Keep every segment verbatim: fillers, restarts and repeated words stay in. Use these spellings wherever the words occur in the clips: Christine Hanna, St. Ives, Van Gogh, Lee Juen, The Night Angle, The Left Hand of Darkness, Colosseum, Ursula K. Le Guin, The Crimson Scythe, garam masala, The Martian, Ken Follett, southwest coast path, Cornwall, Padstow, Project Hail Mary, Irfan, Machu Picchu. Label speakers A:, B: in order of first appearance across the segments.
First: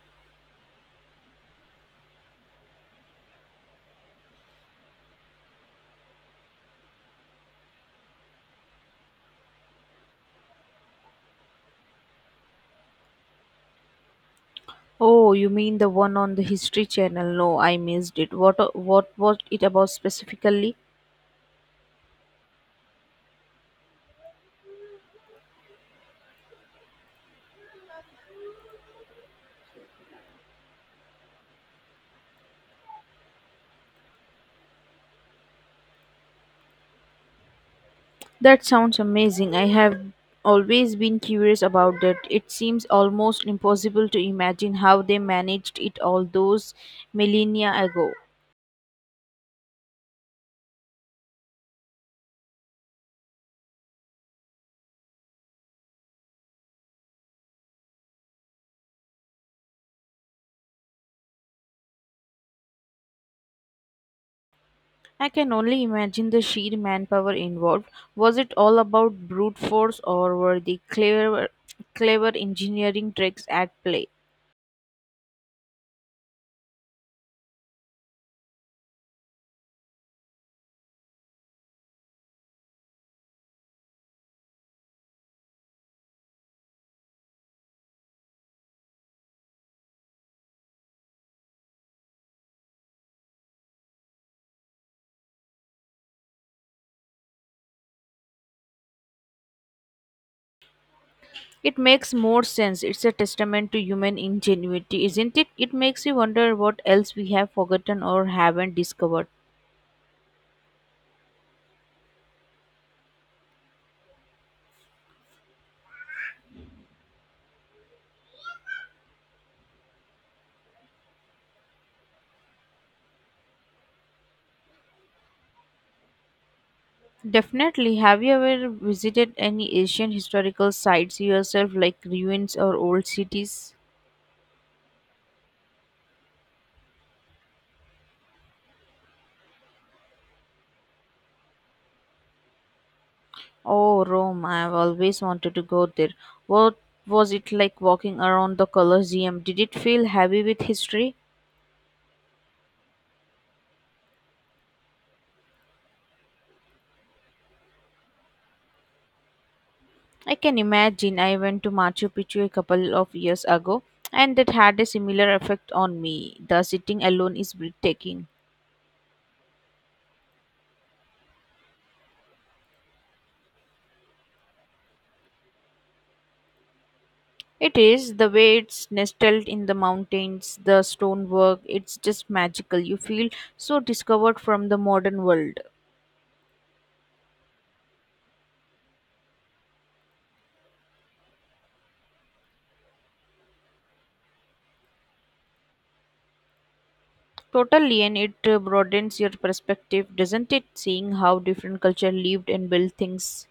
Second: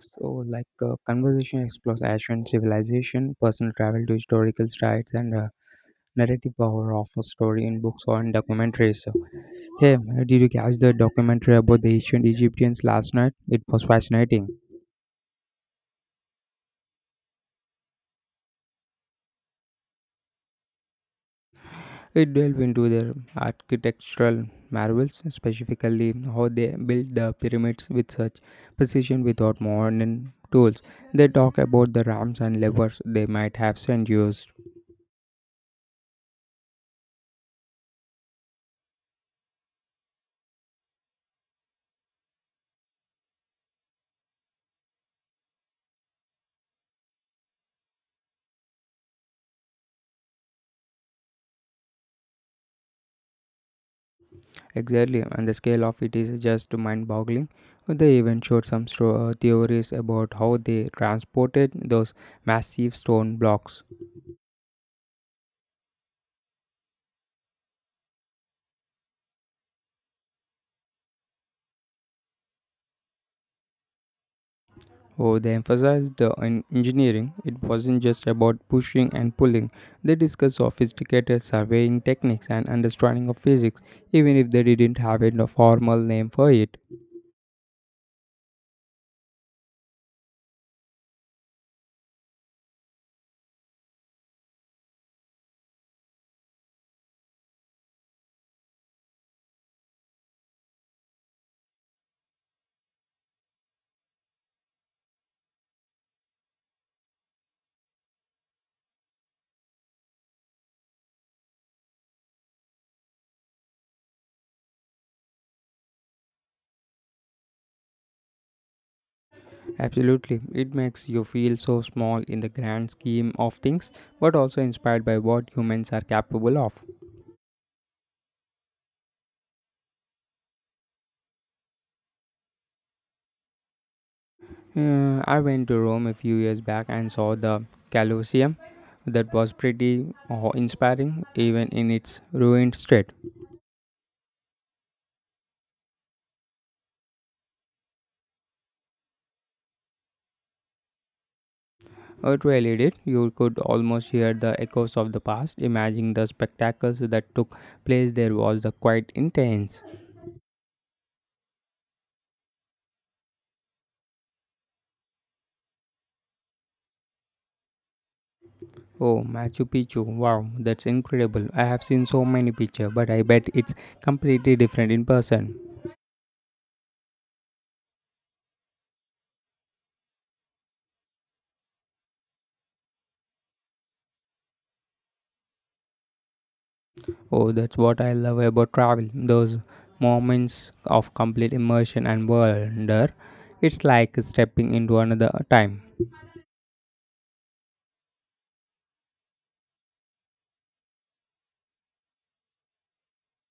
A: So, like uh, conversation explores ancient civilization, personal travel to historical sites, and uh, narrative power of a story in books or in documentaries. So, hey, uh, did you catch the documentary about the ancient Egyptians last night? It was fascinating.
B: Oh, you mean the one on the History Channel? No, I missed it. What uh, what was it about specifically?
A: It delved into their architectural marvels, specifically how they built the pyramids with such precision without modern tools. They talk about the rams and levers they might have sent used.
B: That sounds amazing. I have always been curious about that. It seems almost impossible to imagine how they managed it all those millennia ago.
A: Exactly, and the scale of it is just mind boggling. They even showed some stro- uh, theories about how they transported those massive stone blocks.
B: I can only imagine the sheer manpower involved. Was it all about brute force or were the clever clever engineering tricks at play?
A: Oh, they emphasized the en- engineering. It wasn't just about pushing and pulling. They discussed sophisticated surveying techniques and understanding of physics, even if they didn't have a formal name for it.
B: It makes more sense. It's a testament to human ingenuity, isn't it? It makes you wonder what else we have forgotten or haven't discovered.
A: Absolutely, it makes you feel so small in the grand scheme of things, but also inspired by what humans are capable of.
B: Definitely. Have you ever visited any ancient historical sites yourself, like ruins or old cities?
A: Uh, I went to Rome a few years back and saw the Colosseum. That was pretty awe- inspiring, even in its ruined state.
B: Oh, Rome. I've always wanted to go there. What was it like walking around the Colosseum? Did it feel heavy with history?
A: It really did. You could almost hear the echoes of the past. Imagining the spectacles that took place there was the quite intense.
B: I can imagine I went to Machu Picchu a couple of years ago and that had a similar effect on me. The sitting alone is breathtaking.
A: Oh, Machu Picchu! Wow, that's incredible. I have seen so many pictures, but I bet it's completely different in person.
B: It is the way it's nestled in the mountains, the stonework, it's just magical. You feel so discovered from the modern world.
A: Oh, that's what I love about travel. Those moments of complete immersion and wonder. It's like stepping into another time.
B: Totally, and it uh, broadens your perspective, doesn't it? Seeing how different culture lived and built things.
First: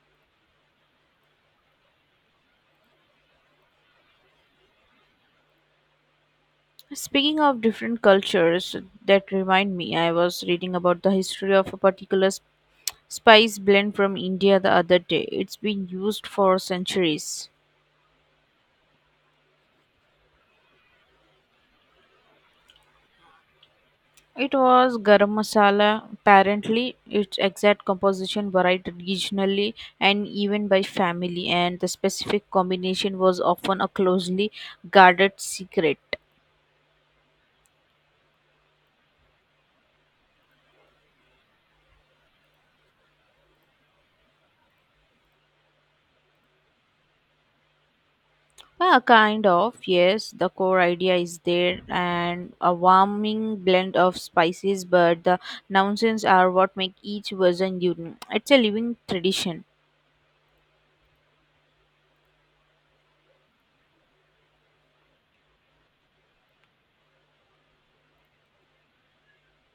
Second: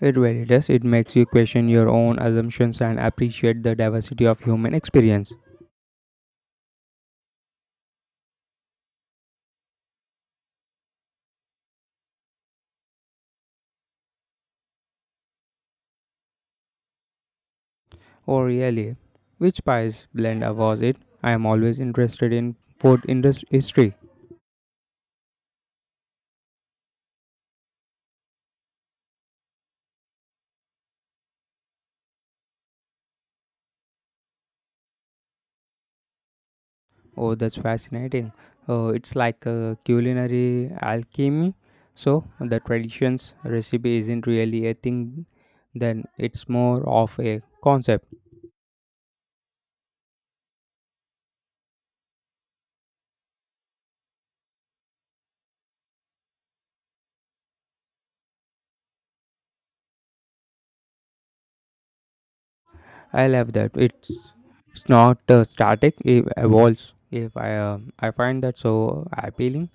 A: It really does. It makes you question your own assumptions and appreciate the diversity of human experience.
B: Speaking of different cultures, that remind me, I was reading about the history of a particular s- spice blend from India the other day. It's been used for centuries.
A: Oh, really? Which spice blend was it? I am always interested in food industry history.
B: It was garam masala. Apparently, its exact composition varied regionally and even by family, and the specific combination was often a closely guarded secret.
A: Oh, that's fascinating. Uh, it's like a culinary alchemy. So, the traditions recipe isn't really a thing, then it's more of a concept.
B: Uh, kind of, yes. The core idea is there and a warming blend of spices, but the nuances are what make each version unique. It's a living tradition.
A: I love that. It's it's not uh, static, it evolves. If I um I find that so appealing,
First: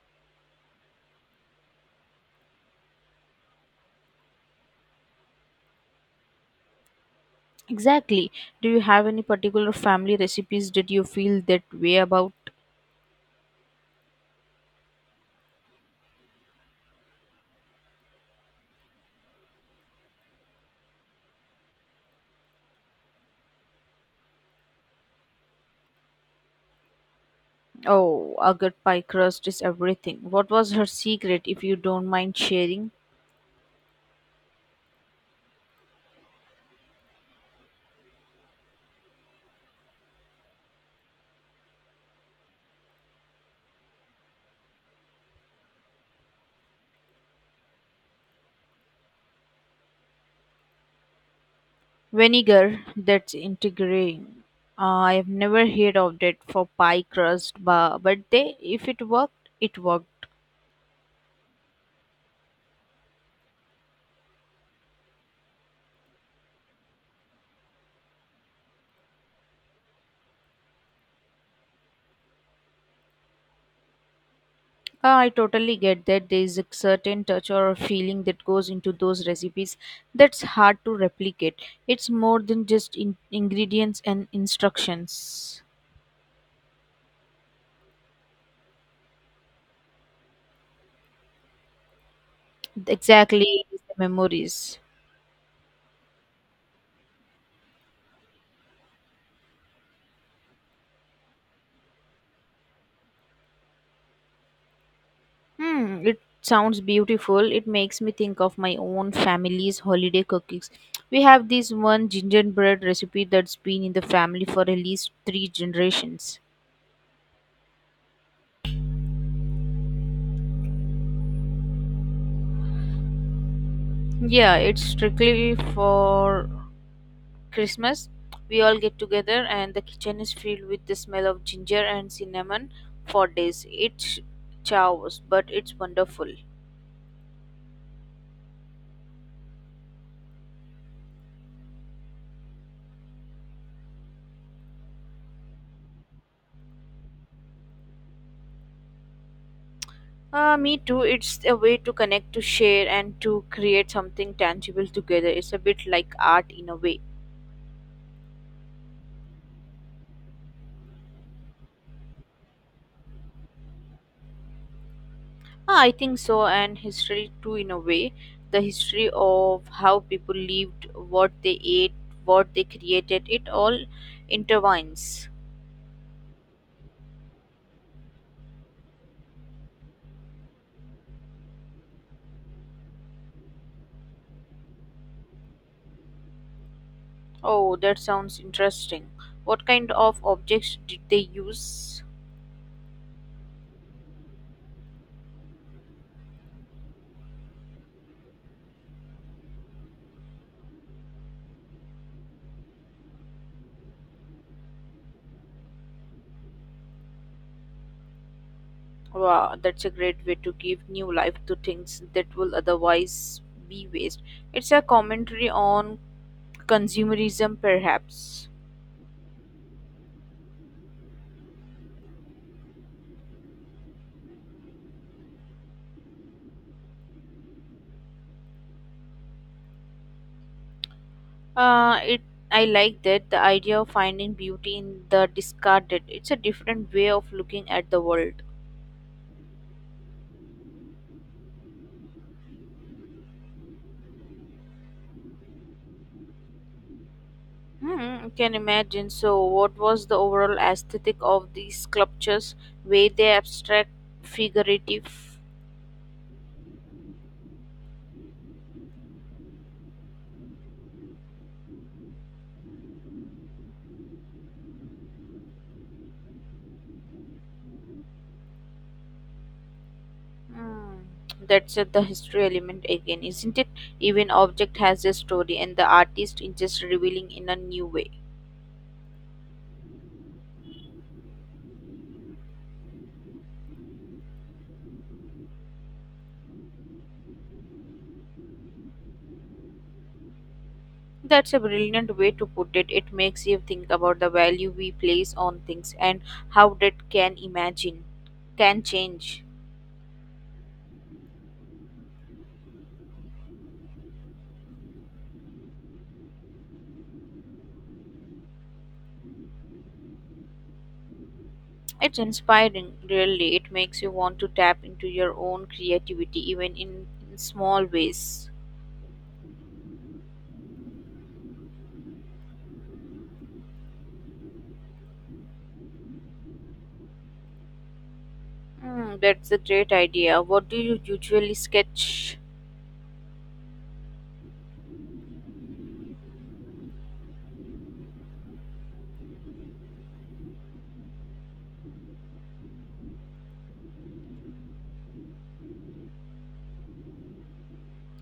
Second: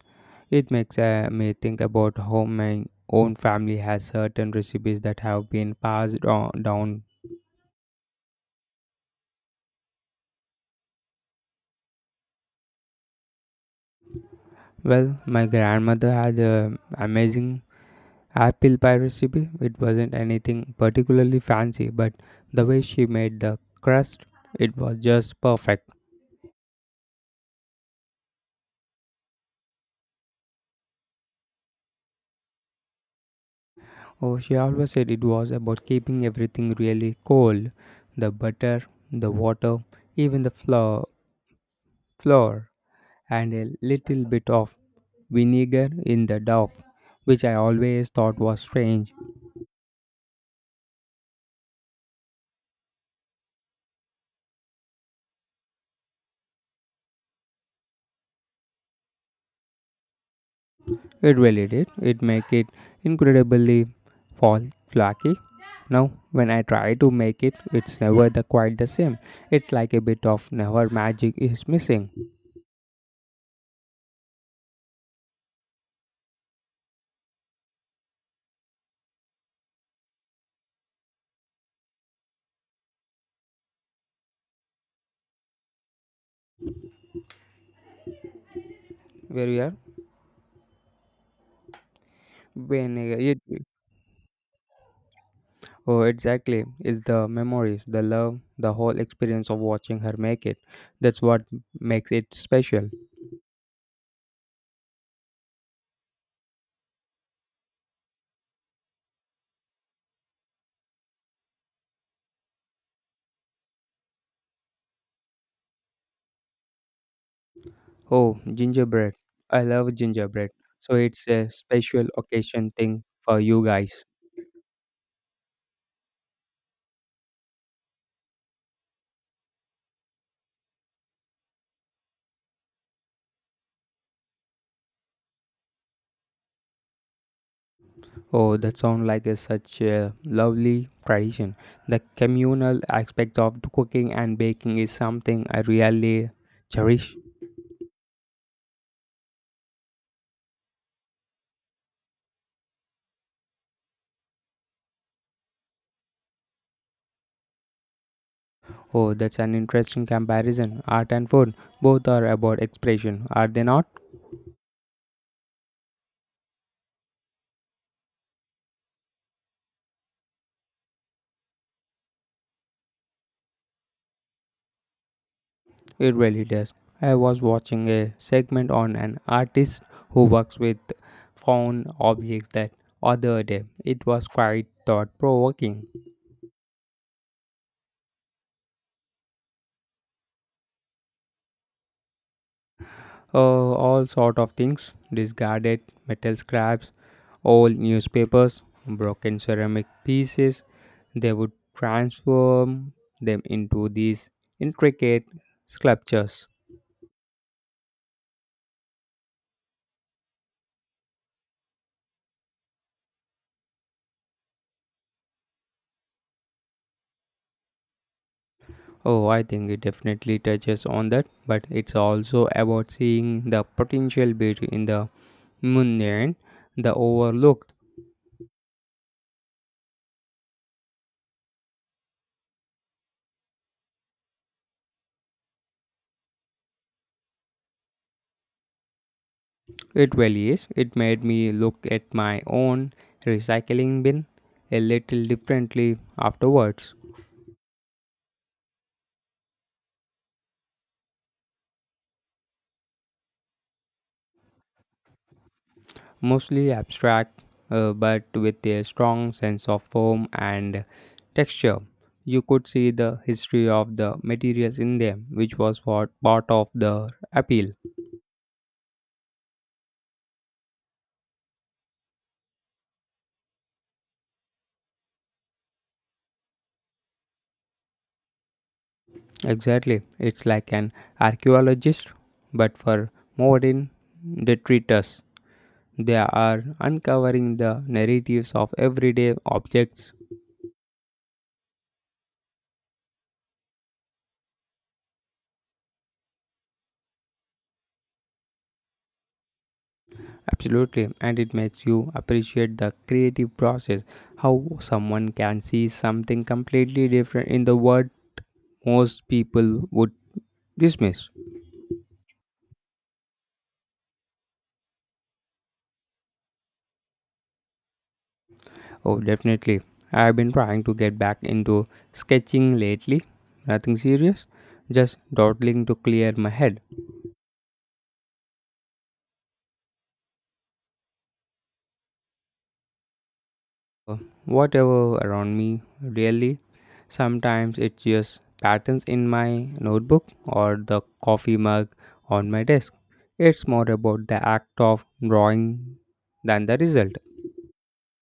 A: it makes uh, me think about how my own family has certain recipes that have been passed on, down.
B: Exactly. Do you have any particular family recipes that you feel that way about?
A: Well, my grandmother had an amazing apple pie recipe. It wasn't anything particularly fancy, but the way she made the crust, it was just perfect.
B: Oh, a good pie crust is everything. What was her secret, if you don't mind sharing?
A: Oh, she always said it was about keeping everything really cold, the butter, the water, even the flour, flour and a little bit of vinegar in the dough, which I always thought was strange.
B: Vinegar, that's integrating. Uh, I've never heard of that for pie crust, but, but they, if it worked, it worked.
A: It really did. It make it incredibly fall flaky. Now, when I try to make it, it's never the quite the same. It's like a bit of never magic is missing.
B: Uh, I totally get that there is a certain touch or feeling that goes into those recipes that's hard to replicate. It's more than just in- ingredients and instructions.
A: Where we are, when uh, it,
B: Exactly, it's the memories.
A: oh, exactly, it's the memories, the love, the whole experience of watching her make it. That's what makes it special.
B: Hmm, it sounds beautiful. It makes me think of my own family's holiday cookies. We have this one gingerbread recipe that's been in the family for at least three generations.
A: Oh, gingerbread! I love gingerbread. So it's a special occasion thing for you guys.
B: Yeah, it's strictly for Christmas, we all get together, and the kitchen is filled with the smell of ginger and cinnamon for days. It's chaos, but it's wonderful.
A: Oh, that sounds like a, such a lovely tradition. The communal aspect of cooking and baking is something I really cherish.
B: Uh, me too. It's a way to connect, to share, and to create something tangible together. It's a bit like art in a way.
A: Oh, that's an interesting comparison. Art and food both are about expression, are they not?
B: Ah, I think so, and history too, in a way. The history of how people lived, what they ate, what they created, it all intertwines.
A: It really does. I was watching a segment on an artist who works with found objects that other day. It was quite thought provoking.
B: Oh, that sounds interesting. What kind of objects did they use?
A: uh, all sort of things discarded, metal scraps, old newspapers, broken ceramic pieces, they would transform them into these intricate sculptures.
B: Wow, that's a great way to give new life to things that will otherwise be waste. It's a commentary on consumerism, perhaps.
A: Oh, I think it definitely touches on that, but it's also about seeing the potential beauty in the mundane, the overlooked.
B: Uh, it I like that, the idea of finding beauty in the discarded. It's a different way of looking at the world.
A: It really is. It made me look at my own recycling bin a little differently afterwards.
B: Hmm, can imagine. So, what was the overall aesthetic of these sculptures? Were they abstract, figurative?
A: Mostly abstract, uh, but with a strong sense of form and texture. You could see the history of the materials in them, which was what part of the appeal.
B: Mm, that's uh, the history element again, isn't it? Even object has a story, and the artist is just revealing in a new way.
A: Exactly, it's like an archaeologist, but for modern detritus. They are uncovering the narratives of everyday objects.
B: That's a brilliant way to put it. It makes you think about the value we place on things and how that can imagine can change.
A: Absolutely, and it makes you appreciate the creative process, how someone can see something completely different in the world most people would dismiss.
B: It's inspiring, really. It makes you want to tap into your own creativity, even in, in small ways.
A: Oh, definitely. I've been trying to get back into sketching lately. Nothing serious, just dawdling to clear my head.
B: Mm, that's a great idea. What do you usually sketch?
A: Whatever around me, really. Sometimes it's just patterns in my notebook or the coffee mug on my desk. It's more about the act of drawing than the result.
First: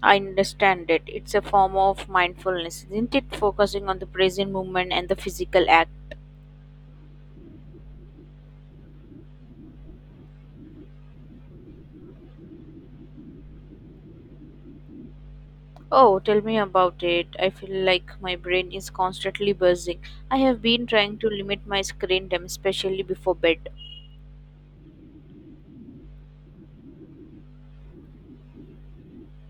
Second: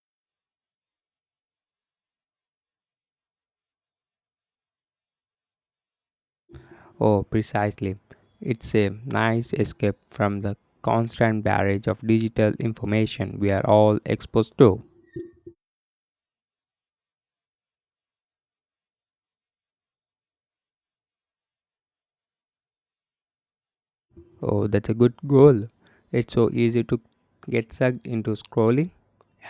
B: I understand it. It's a form of mindfulness, isn't it? Focusing on the present moment and the physical act.
A: Oh, precisely. It's a nice escape from the constant barrage of digital information we are all exposed to.
B: Oh, tell me about it. I feel like my brain is constantly buzzing. I have been trying to limit my screen time, especially before bed.
A: Oh, that's a good goal. It's so easy to get sucked into scrolling.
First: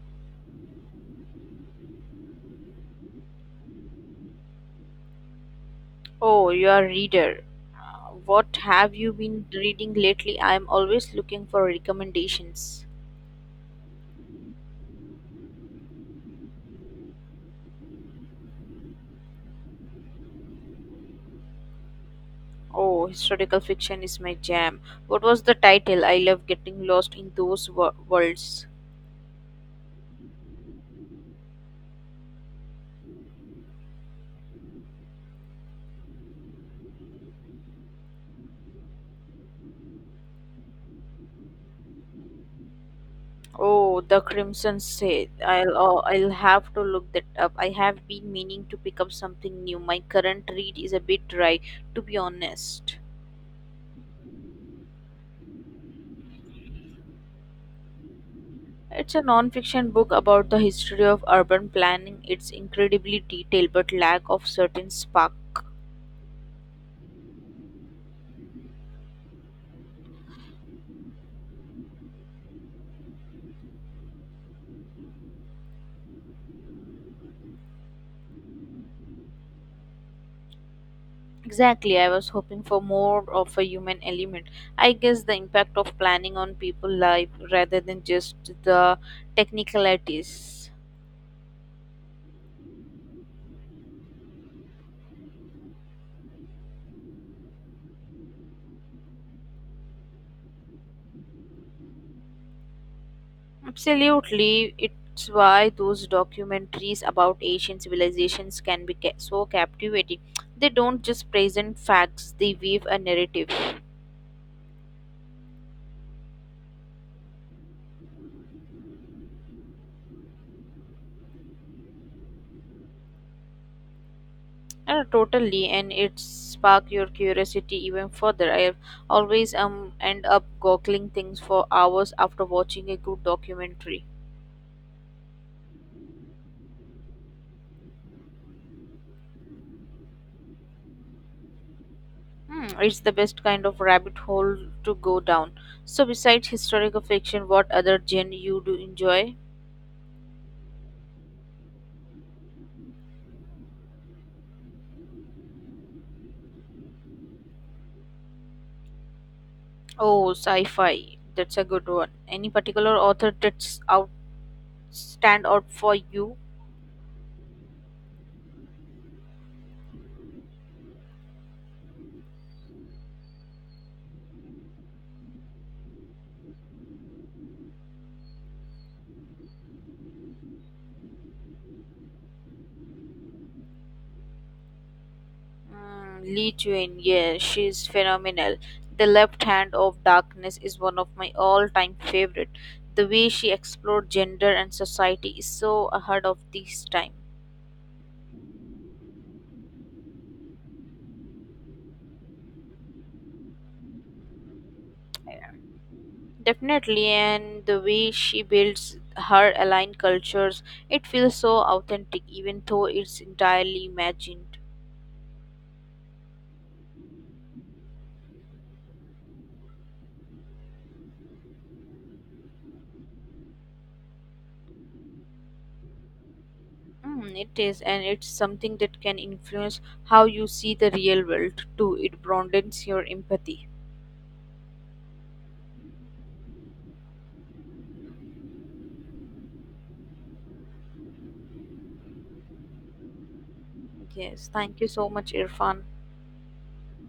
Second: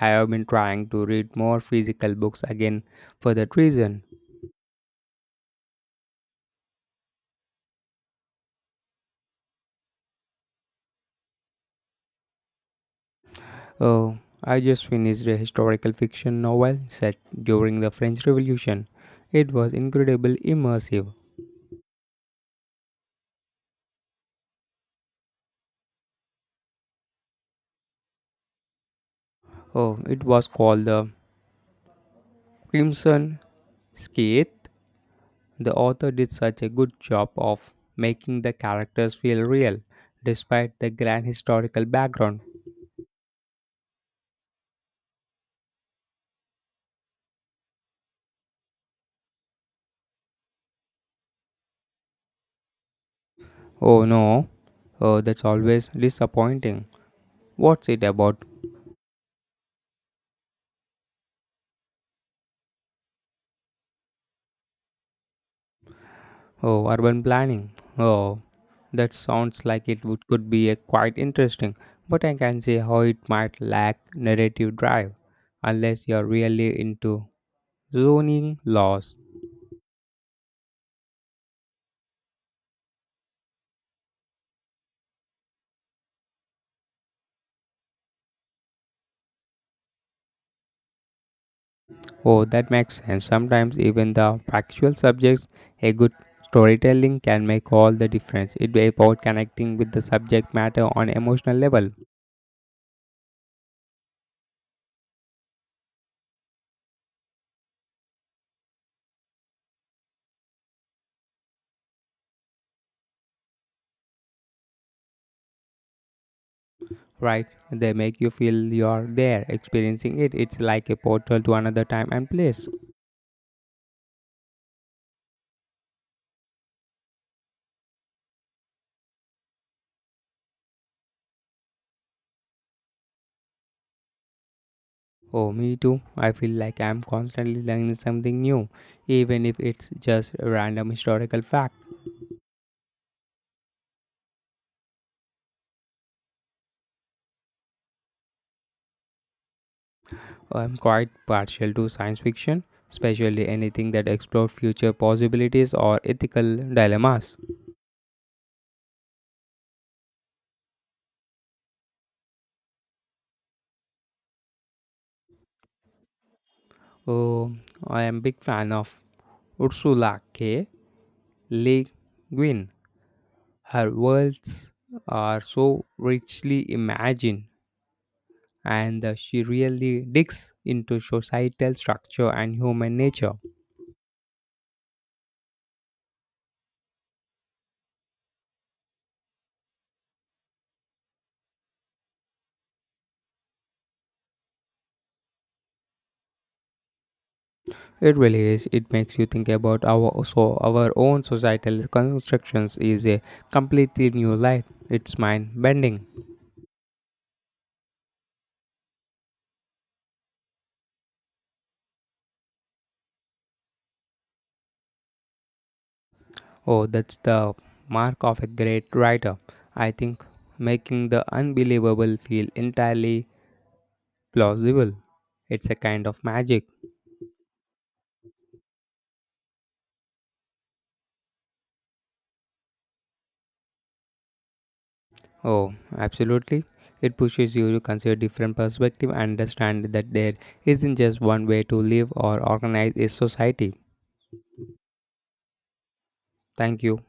A: I have been trying to read more physical books again for that reason.
B: Oh, you are a reader. Uh, What have you been reading lately? I am always looking for recommendations.
A: Oh, I just finished a historical fiction novel set during the French Revolution. It was incredibly immersive.
B: Oh, historical fiction is my jam. What was the title? I love getting lost in those wo- worlds.
A: Oh, it was called The Crimson Scythe. The author did such a good job of making the characters feel real despite the grand historical background.
B: Oh, the Crimson State. I'll oh, I'll have to look that up. I have been meaning to pick up something new. My current read is a bit dry, to be honest.
A: Oh no, oh, that's always disappointing. What's it about?
B: It's a non-fiction book about the history of urban planning. It's incredibly detailed, but lack of certain spark.
A: Oh, urban planning. Oh, that sounds like it would, could be a quite interesting, but I can see how it might lack narrative drive unless you're really into zoning laws.
B: Exactly, I was hoping for more of a human element. I guess the impact of planning on people life rather than just the technicalities.
A: Oh, that makes sense. Sometimes even the factual subjects, a good storytelling can make all the difference. It's about connecting with the subject matter on emotional level.
B: Absolutely, it's why those documentaries about ancient civilizations can be ca- so captivating. They don't just present facts; they weave a narrative.
A: Right? They make you feel you're there, experiencing it. It's like a portal to another time and place.
B: Uh, totally, and it spark your curiosity even further. I have always um end up googling things for hours after watching a good documentary.
A: Oh, me too. I feel like I'm constantly learning something new, even if it's just a random historical fact.
B: Hmm, it's the best kind of rabbit hole to go down. So, besides historical fiction, what other genre you do enjoy?
A: I'm quite partial to science fiction, especially anything that explores future possibilities or ethical dilemmas.
B: Oh, sci-fi. That's a good one. Any particular author that's out stand out for you?
A: Oh, I am big fan of Ursula K. Le Guin. Her worlds are so richly imagined, and uh, she really digs into societal structure and human nature.
B: Mm, Lee Juen, yeah, she's phenomenal. The Left Hand of Darkness is one of my all-time favorite. The way she explored gender and society is so ahead of this time.
A: It really is. It makes you think about our so our own societal constructions is a completely new light. It's mind
B: Yeah.
A: bending.
B: Definitely, and the way she builds her aligned cultures, it feels so authentic, even though it's entirely imagined.
A: Oh, that's the mark of a great writer, I think, making the unbelievable feel entirely plausible. It's a kind of magic.
B: Mm, it is, and it's something that can influence how you see the real world too. It broadens your empathy.
A: Oh, absolutely. It pushes you to consider different perspectives and understand that there isn't just one way to live or organize a society.
B: Yes, thank you so much, Irfan.
A: Thank you.